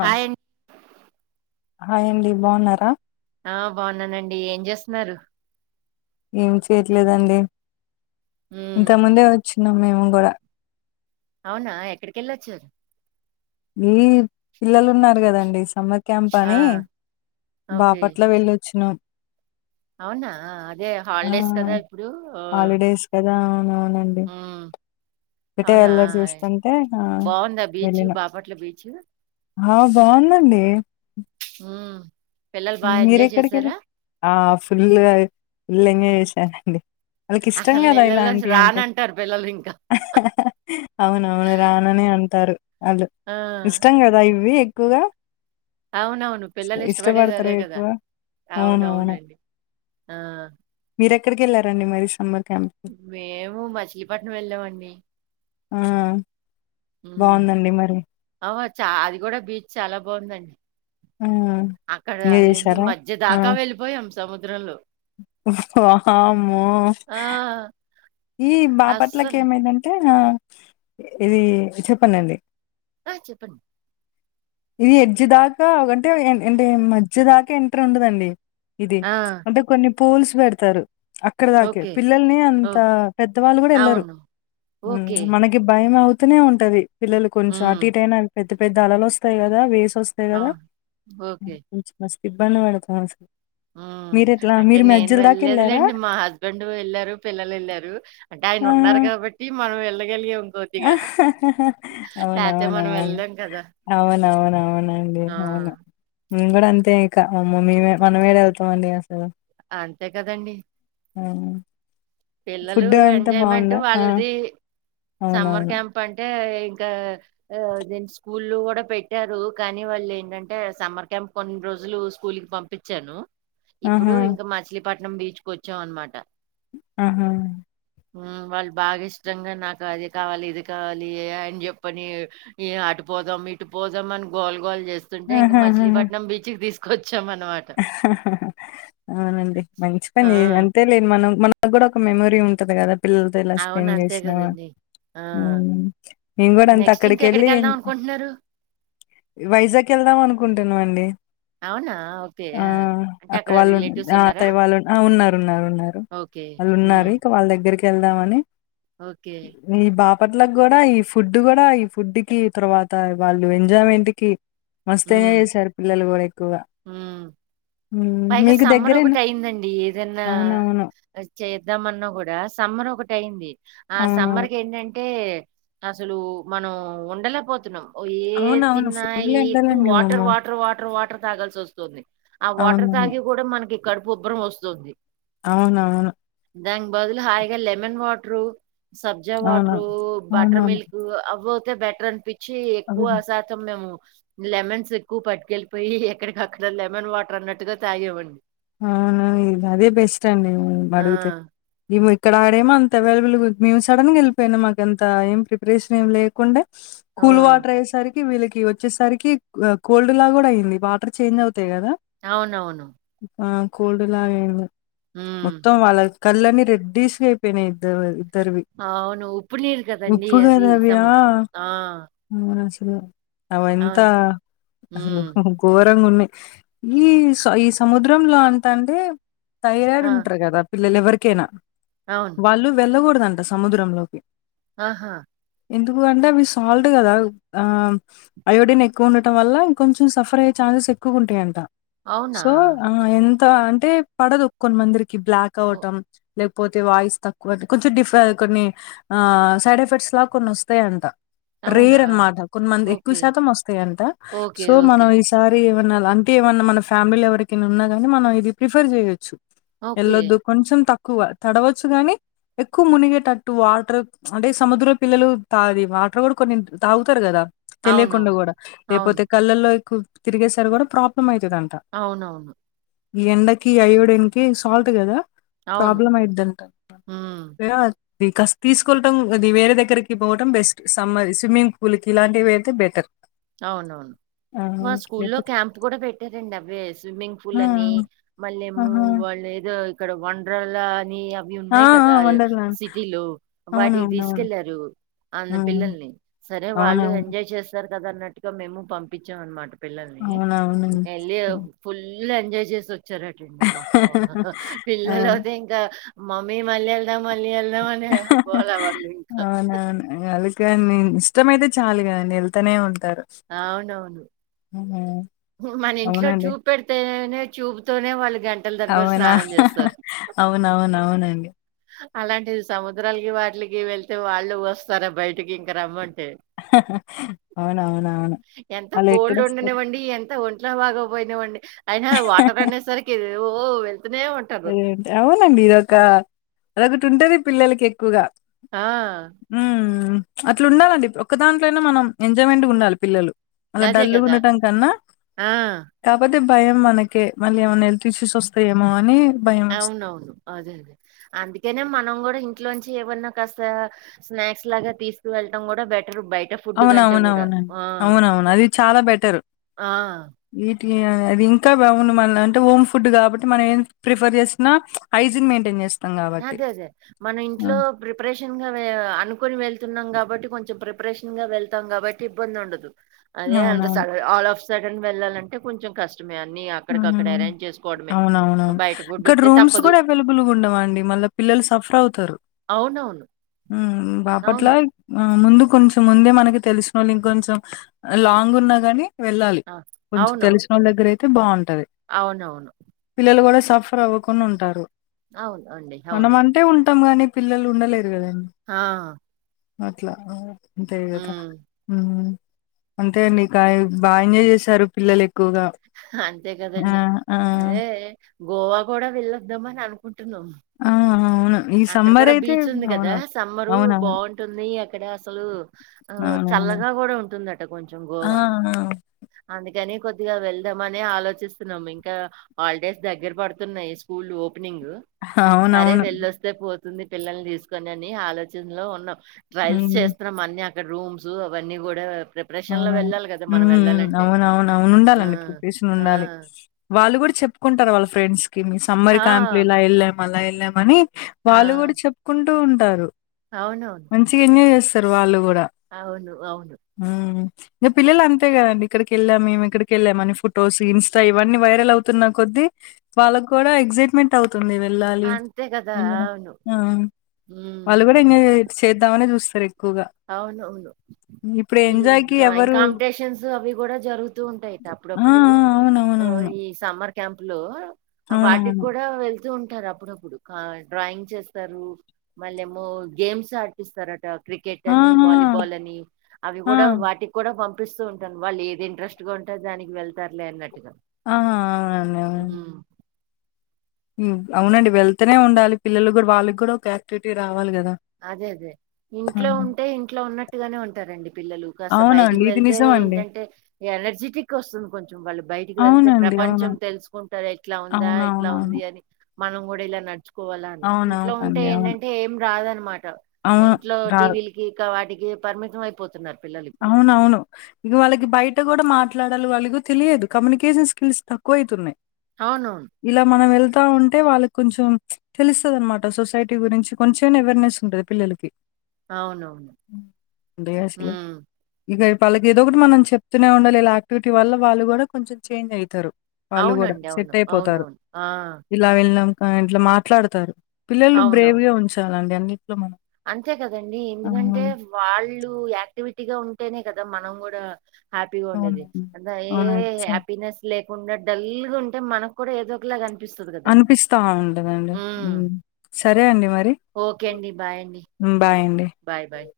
ఆ హాయ్ అం హాయ్ అండి బాగున్నారా ఆ బాగున్నానండి ఏం చేస్తున్నారు ఏం చేయట్లేదండి ఉమ్ ఇంత ముందే వచ్చినం మేము కూడా అవునా ఎక్కడికేళ్ళొచ్చారు ఈ పిల్లలు ఉన్నారు కదండి సమ్మర్ క్యాంప్ ఆ అని బా ఓకే పట్ల వెళ్ళొచ్చినం అవునా అదే ఆ హాలిడేస్ కదా ఇప్పుడు ఆ హాలిడేస్ కదా అవునవునండి ఉమ్ అటే అవునా వెళ్ళేసి చూసుకుంటే ఆ వెళ్ళినా ఇట్లా బీచ్ ఆ బాగుందండి ఆ మీరు ఎక్కడికేల్ ఆ ఫుల్ ఫుల్ ఎంజాయ్ చేసానండి వాళ్ళకి ఇష్టం అసలు కదా నీళ్ళల్లోంచి ఇలాంటివి అంటే రానంటారు పిల్లలు ఇంకా అవునవును రాననే అంటారు అద్ ఆ ఇష్టం కదా ఇవి ఎక్కువగా అవునవును పిల్లలు ఇష్ట పడేది ఇష్టపడతారు అదే కదా ఎక్కువ అవునవును. అవునవునండి ఆ మీరు ఎక్కడికేళ్లారండి మరి సమ్మర్ క్యాంప్‌కి? మేము మచిలీపట్నం వెళ్ళామండి ఆ బాగుందండి మరి చ అది కూడా బీచ్ చాలా బాగుందండి ఆ! అక్కడ ఎంజాయ్ ఏంటి జేశారా? మధ్య ఆ! దాకా వెళ్ళిపోయాం సముద్రంలో వామ్మో ఆ! ఈ బాపట్లలకు అస్సలు ఏమైందంటే ఇది చెప్పనండి ఆ చెప్పండి ఇది ఎడ్్జి దాకా అంటే ఏడ్జ్ దాకా ఎంటర్ ఉండదండి ఇది ఆ! అంటే కొన్ని పోల్స్ పెడుతారు అక్కడ దాకే ఓకే. పిల్లల్ని అంత ఓహ్! పెద్దవాళ్ళు కూడా వెళ్ళరు అవును. మ్ ఓకే. మనకి భయం అవ్ తునే ఉంటది పిల్లలు కొంచం అటు హ్మ్. ఇటైనా పెద్ద పెద్ద అలలు వస్తాయి కదా వేస్ కోస్తాయి ఆ! కదా ఓకే. కొంచ మస్ ఇబ్బంది పడుతాం అసలు అ మీరు ఎట్లా అంటే మీరు నేను మధ్యల దాకా వెళ్ళారా వెళ్లేదులేండి మా హస్బెండ్ వెళ్ళారు పిల్లలు వెళ్ళారు అంటే ఆయన ఉన్నారు కాబట్టి మనం వెళ్ అవును లేతే అవును మనం అవును వెళ్ళలేం కదా! అవునవున అవునండి ఆ! అవును మేం కూడా అంతే ఇంకా మమ్మ మే మనమేఏడ వెళ్తామండి అసలు అంతే కదండి ఆ పిల్లలు ఫుడ్ అంతా ఎంజాయ్మెంట్ బాగుందా ఆ వాళ్ళది సమ్మర్ అవునవును క్యాంప్ అంటే ఇంకా దేని స్కూల్ కూడా పెట్టారు కానీ వాళ్ళు ఏంటంటే సమ్మర్ క్యాంప్ కొన్ని రోజులు స్కూల్ కి పంపించాను ఆహా ఇప్పుడు ఇంకా మచిలీపట్నం బీచ్ కు వచ్చాం అనమాట ఆహా వాళ్ళు బాగా ఇష్టంగా నాకు అది కావాలి ఇది కావాలి అయన చెప్పని ఈ ఆ పోదాం ఇటు పోదాం అని గోల్ గోలు చేస్తుంటే ఇంకా ఆహాహాహా మచిలీపట్నం బీచ్కీ తీసుకు అవునండి మంచి ఆ పని అంతే లేదు మనం మన నా కూడా ఒక మెమోరీ ఉంటది కదా పిల్లలతో ఇలా అవును స్పెండ్ అంతే చేసినా కదండి ఆ ఉ మేమ్ కూడా అంతే నెక్స్ట్ అక్కడికి వెళ్ళి ఇంకెక్కడికి వెళ్దాం అనుకుంటున్నారు వైజాగ్ వెళ్దాం అనుకుంటున్నాము అండి అవునా ఓకే ఆ అంటే అక్క అక్కడ వాళ్ళు రిలేటివ్స్ ఉన్నారా అత్తయ్య వాళ్ళు ఉన్నారు ఉన్నారు ఉన్నారు ఓకే. వాళ్ళు హ్మ్. ఉన్నారు ఇక వాళ్ళ దగ్గర దగ్గరికి వెళ్దామని ఓకే. మీ బాప ప్పట్లో కూడా ఈ ఫుడ్ కూడా ఈ ఫుడ్ కి తర్వాత వాళ్ళు ఎంజాయ్మెంట్ కి మస్తాన్ హ్మ్. ఎంజాయ్ చేసారు పిల్లలు కూడ ఎక్కువగా హ్మ్. హ్మ్. పైగా మీకు సమ్మర్ దగ్గరేనా ఒకటి అయిందండి ఏదన్నా అవునవును చేద్దామన్నా కూడా సంమ్మరం ఒకటియింది ఆ సమ్మర్ అవునవును క ఏంటంటే అసలు మనం ఉండలేకపోతున్నాం ఏ అవునవును తిన్నా ఫుల్ ఏ ఎక్కువ ఎండలండి వాటర్ వామ్మో వాటర్ వాటర్ వాటర్ తాగాల్సి వస్తుంది ఆ వాటర్ అవునవును తాగి కూడా మనకి కడుపు ఉబ్బరం వస్తుంది అవున అవును దానికి బదులు హాయిగా లెమన్ వాటరు సబ్జా అవును వాటరు బటర్ అవునవును మిల్క్ అవతే బెటర్ అనిపి చ్చి ఎక్కువ అవును శాతం మేము లెమన్స్ ఎక్కువ పటుకెళ్ళిపోయి అక్కడికి అక్కడ లెమన్ వాటర్ అన్నట్టుగా తాగవండి ఆ అవునా ఇ అదే బెస్ట్ అండి ఆ అడిగితే ఇక్కడ ఆడేమో అంత అవైలబుల్ మేము సడన్గా వెళ్ళిపోయినా మాకు అంత ఏం ప్రిపరేషన్ ఏం లేకుండా ఆ కూల్ వాటర్ ఏ సరి వీళ్ళకి వచ్చేసరికి కోల్డ్ లా కూడా అయింది వాటర్ చేంజ్ అవుతాయి కదా అవునవును ఇ కోల్డ్లాయినం ఏ ఉమ్, మొత్తం వాళ్ళ కళ్ళని రెడ్డీస్గా అయిపోయినాయి ఇద్ద ఇద్దరివి అవును ఉప్పు నీరు కదండి ఉప్పు అది కదావ్యా సముద్రం ఆ అవంత అవును అసలు ఉమ్, ఘోరంగా ఉన్నాయి ఈ స్ ఈ సముద్రంలో అంత అంటే థైరాయిడ్ ఆ, ఉంటారు కదా పిల్లలు ఎవరికైనా అవును వాళ్ళు వెళ్ళకూడదంట సముద్రంలోకి ఆహా ఎందుకు అంటే అవి సాల్ట్ కదా ఆ అయోడిన్ ఎక్కువ ఉండటం వల్లం కొంచెం సఫర్ అయ్యే చ స్ ఎక్కుంటాయంట అవునా సో ఆ ఎంత అంటే పడదు కొన్ని మందిరికి బ్లాక్ ఓ- అవటం లేకపోతే వాయిస్ తక్కువ అంటే కొంచెం డిఫ కొన్ని ఆ సైడ్ ఎఫెక్ట్స్ లా కొన్ని వస్తాయంట అవునా రేర్ అనమాట కొంతమంది ఎక్కువ ఓకే శాతం వస్తాయంట ఓకే సో మనం ఓకే ఈసారి ఏమైనా అంటే ఏమన్నా మన ఫ్యామిలీ ఎవరికైనా ఉన్నా గానీ మనం ఇది ప్రిఫర్ చేయొచ్చు ఓకే వెల్ళొద్దు కొంచెం తక్కువ తడవచ్చు గాని ఎక్కువ మునిగేటట్టు వాటర్ అంటే సముద్ర పిల్లలు తాది వాటర్ కూడా కొన్ని తాగుతారు కదా తెలియకుండా అవునవును కూడా లేపోతే అవును కళ్ళల్లో ఎక్కువ తిరిగేసరి కూడా ప్రాబ్లమ్ అయితు అవునవును ఈ ఎండకి అయోడిన్ కి సాల్ట్ కదా అవును ప్రాబ్లమ్ అయిద్ది అంట హ్మ్. ఇది కాస్ తీసుకుంటం అది వేరే దగ్గరకి పోవటం బెస్ట్ సమ్మ స్విమ్మింగ్ పూల్ కి ఇలాంటివి అయితే బెటర్ అవునవును ఆ! మా స్కూల్లో లేపోతే క్యాంప్ కూడా పెట్టారంండి అవే స్విమ్మింగ్ ఆ! పూల్ అని మళ్ళీమో ఆహా! వాళ్ళు ఏదో ఇక్కడ వనరాల అని అవి ఆ! ఉన్నాయి ఆ! కదా వండర్‌లాండ్. సిటీలో వాటికి అవునవునవును. తీసుకెళ్లారు అన్న హ్మ్. పిల్లల్ని సరే వాళ్ళు అవునవును. ఎంజాయ్ చేస్తారు కదా అన్నట్టుగా మేము పంపించాం అనమాట పిల్లల్ని అవునవునండి. ఎ హ్మ్. ఫుల్ ఫుల్ ఎంజాయ్ చేసి వచ్చారట అమ్మా పిల్లల అవును. అయితే ఇంకా మమ్మీ మళ్ళీ వెళ్దాం మళ్ళీ వెళ్దాం అని వెళకోవాలి వాళ్ళు ఇంకా ఇష్టమ అయితే చాలు కదండి వెళ్తనే ఉంటారు అవునవును. మన ఇంట్లో అవునండి ట్యూబ్ పెడితేనే ట్యూబ్ తోనే వాళ్ళకి గంటల తరబడి అవునా స్నానం చేస్తారు అవునవునవునండి అలాంటిది సముద్రాలకి వాటిలికి వెళ్తే వాళ్ళు వస్తారా బయటకి ఇంక రమ్మంట అవునా అవునా ఎంత కోల్డ్ ఉండనివండి ఎంత ఒంట్లో బాగ పోయినావండి అయినా వాటర్ అనేసరికి ఓ వెల్ అదే అవునండి ఇదొక అదొకటి ఉంటది పిల్లలకి ఎక్కువగా ఆ అట్ల ఉండాలండి ఒక దాంట్లో అయి మనం ఎంజాయ్మెంట్గా ఉండాలి పిల్లలు అలా అదే డల్లుగ కదా! ఉండటం కన్నా ఆ! కాబతే అ భయం మనకి మళ్ళీ ఏమన్నా ఎల్త్ ఇష్యూస్ వస్తాయేమో అని భయం వస్తుంది అవునవును అదే అదే అందుకేనే మనం కూడా ఇంట్లోంచి ఏమన్నా కాస్త స్నాక్స్ లాగా తీసుకు వెళ్ళడం కూడా అవునవునవునండి అవునవును అది చాలా బెటరు ఆ! అది ఇంకా బాగుంది మన అంటే హోమ్ ఫుడ్ కాబట్టి మనం ఏం ప్రిఫర్ చేసిన హైజిన్ మెయిన్టైన్ చేస్తాం కాబట్టి అదే అదే మనం ఆ! ఇంట్లో ప్రిపరేషన్ గా అనుకుని వెళ్ న్నాం కాబట్టి కొంచెం ప్రిపరేషన్ గా వెళ్తాం కాబట్టి ఇబ్బంది ఉండదు అదే అవునవును. అంతడల్ఫ్ సడన్ వెళ్లాలంటే కొంచెం కష్ ఊ అవునవునవును బయట ఫుడ్ ఇక్కడ వస్తే రూమ్స్ తప్పదు కూడా అవైలబుల్గ ఉండవు అండి మళ్ల పిల్లలు సఫర్ అవుతారు అవునవును బాపట్ల అవును ముందు కొంచెం ముందే మనకి తెలిసిన వాళ్ళు ఇంకొంచెం లాంగ్ ఉన్నా కాని వెళ్ళాలి ఆ! కొంచెం అవునవును తెలిసిన వాళ్ళ దగ్గర అయితే బాగుంటది అవునవును పిల్లలు కూడా సఫర్ అవ్వకున్న ఉంటారు అవును అండి మనం అవునవును అంటే ఉంటాం గాని పిల్లలు ఉండలేదు ఆ అట్లా అంతే గదా హ్మ్. అంతే అండికా బాగ ఎంజాయ్ చేశారు పిల్లలు ఎక్కువగా అంతే ఆ కదండి ఆ అదే గోవా కూడా వెళ్ళొద్దాం అని అనుకుంటు న్నా ఆ అవును ఈ అక్కడ సమ్మర్ కూడా అయితే బీచ్ ఉంది కదా అవును సమ్మరు అవునవును బాగుంటుంది అక్కడ అసలు ఆ అవునవును చల్లగా కూడా ఉంటుందట కొంచెం ఆ గోవా అందుక్ కాని కొద్దిగా వెళ్దాంమనే ఆలోచిస్తున్నాం ఇంకా హాలిడేస్ దగ్గర పడుతున్నాయ్ స్కూల్ పెనింగ్ ఆ సరే అవునవును వెళ్ళోస్తే పోతుంది పిల్లల్ని తీసుకొని అని ఆలోచనలో ఉన్నాం ట్వెల్స్ హ్మ్ చేస్తున్నాం అన్ని అక్కడ రూమ్స్ అవన్నీ కూడా ప్రిపరేషన్ లో అవున వెళ్ళాలి కదా మనం మ్ వెళ్ళాలంటే అవునవునువును ఆ ఉండాలండి ప్రిపరేషన్ ఆ ఉండాలి వాళ్ళు కూడా చ్ చెప్పుకుంటారు వాళ్ళ ఫ్రెండ్స్ మీ సమ్మర్ ఆ క్యాంప్ లో ఇలా వెళ్ళాము అలా వెళ్ళామని ఆ వాళ్ళు కూడా చెప్పుకుంటూ ఉంటారు అవునవును మంచిగా ఎంజయ్ చేస్తారు వాళ్ళు కూ అవును అవును మ్ ఇంకా పిల్లలు అంతే కదండి ఇక్కడికేళ్ళం మేము ఇక్కడికేళ్ళామని ఫొటోస్ ఇన్స్ట ఇవన్నీ వైరల్ అవుతున్ తిన్న కొద్ధి వాళ్ళకు కూడా ఎక్సైట్మెంట్ అవ్ తింది వెళ్ళాలి అంతే కదా అవును అ వాళ్ళు కూడా ఉమ్ ఎంజాయ్ చేద్దామనే చూస్ అవునవును ఇప్పుడు ఈ ఎంజాయ్‌కి డ్రాయింగ్ ఎవరు కాంపిటీషన్స్ అవి కూడా జరుగుతూ ఉంటాయి ఆ! ఆ! అప్పుడప్పుడు ఆ అవునవునవును. ఈ సమ్మర్ క్యాంప్ లో వాటికి అవునవును. కూడా వెళ్తూ ఉం ంటారు అప్పుడప్పుడు డ్రాయింగ్ చేస్తారు మళ్ళి ఏమో గేమ్స్ ఆడిపిస్తరట క్రిక్ ఆ! అని వాలీబాల్ అని అవి ఆ! ఆ! కూడా వాటికి కూడా పం కపిస్తూ ఉంటాను వాళ్ళు ఏది ఇంట్రెస్ట్గా ఉంటే దానికి వెళ్తారులే అన్నట్ ఆ అవునండి అవునండి మ్ అవునండి వెళ్తనే ఉండాలి పిల్లలు కూడా వాళ్ళ కూడా ఒక యాక్టివిటీ రా అదే అదే ఇంట్లో ఉంటే ఇంట్లో ఉన్నట్టుగానే ఉంటారండి పిల్లలు కాస్త అవునండి. బయటకి ఇది వెళ్తే నిజమండి. ఏంటంటే ఎనర్జెటిక్ వస్తది కొంచెం వాళ్ళు బయటకి వెళ్తే ప్ర అవునండి. అవును. పపంచం తెలుసుకుంటరు ఇట్లా ఉందా ఇట్లా అవునవునవును. ఉంది అని మనం కూడా ఇలా నడుచుకోవాలా అని ఇంట్లో ఉంటే అవునవునండి. అవును. ఏంటంటే ఏం రాదన్ అవును ఇంట్లో రాదు. టీవీలకి ఇకా వాటికి పరిమితం అయిపోతున్నారు పిల్లలు ఇప్పుడు అవునవును ఇగ వాళ్ళకి బయట కూడా మాట్లాడ్ వాళ్లకు తెలియదు కమ్యనికన్ స్కిల్స్ తక్కువై తున్నాయి అవునవును ఇల మనం వెల్ స్తా ఉంటే వాళ్ళకి కొంచెం తెలుస్తది అనమాట సొసైటీ గురించి కొంచెం అయినా అవేర్నెస్ ఉంటది పిల్లలకి అవునవును డి అసలు ఉమ్ ఇగవాళ్ళకి ఏదో ఒకటి మనం చెప్తనే ఉండాలీ యాక్టివిటీ వల్ల వాళ్ళు కూడా కొంచెం చేంజ్ అవుతారు వాళ్ళు కూడా అవునండి సెట్ అవును అయిపోతారు అవునవును ఆ ఇలా వెళ్ళినం కని ఇట్ల మాట్లాడుతారు పిల్లలు అవునవును బ్రేవ్ గా ఉంచాలండి అన్ని అంతే కదండి ఎందుకంటే వాళ్ళు యాక్టివి గా ఉంటేనే కదా మనం కూడా హ్యాపీగా ఉండేది అవునండి. అ ఏ అవునండి. సరే. హ్యాపీనెస్ లే కాకుండా డల్ గా ఉంటే మనకు కూడా ఏదో ఒకలాగా అని అనిపిస్తా ఉంటదండి సరే అండి మరి ఓకే అండి. బాయ్ అండి హ్మ్. బాయ్ అండి. Bye bye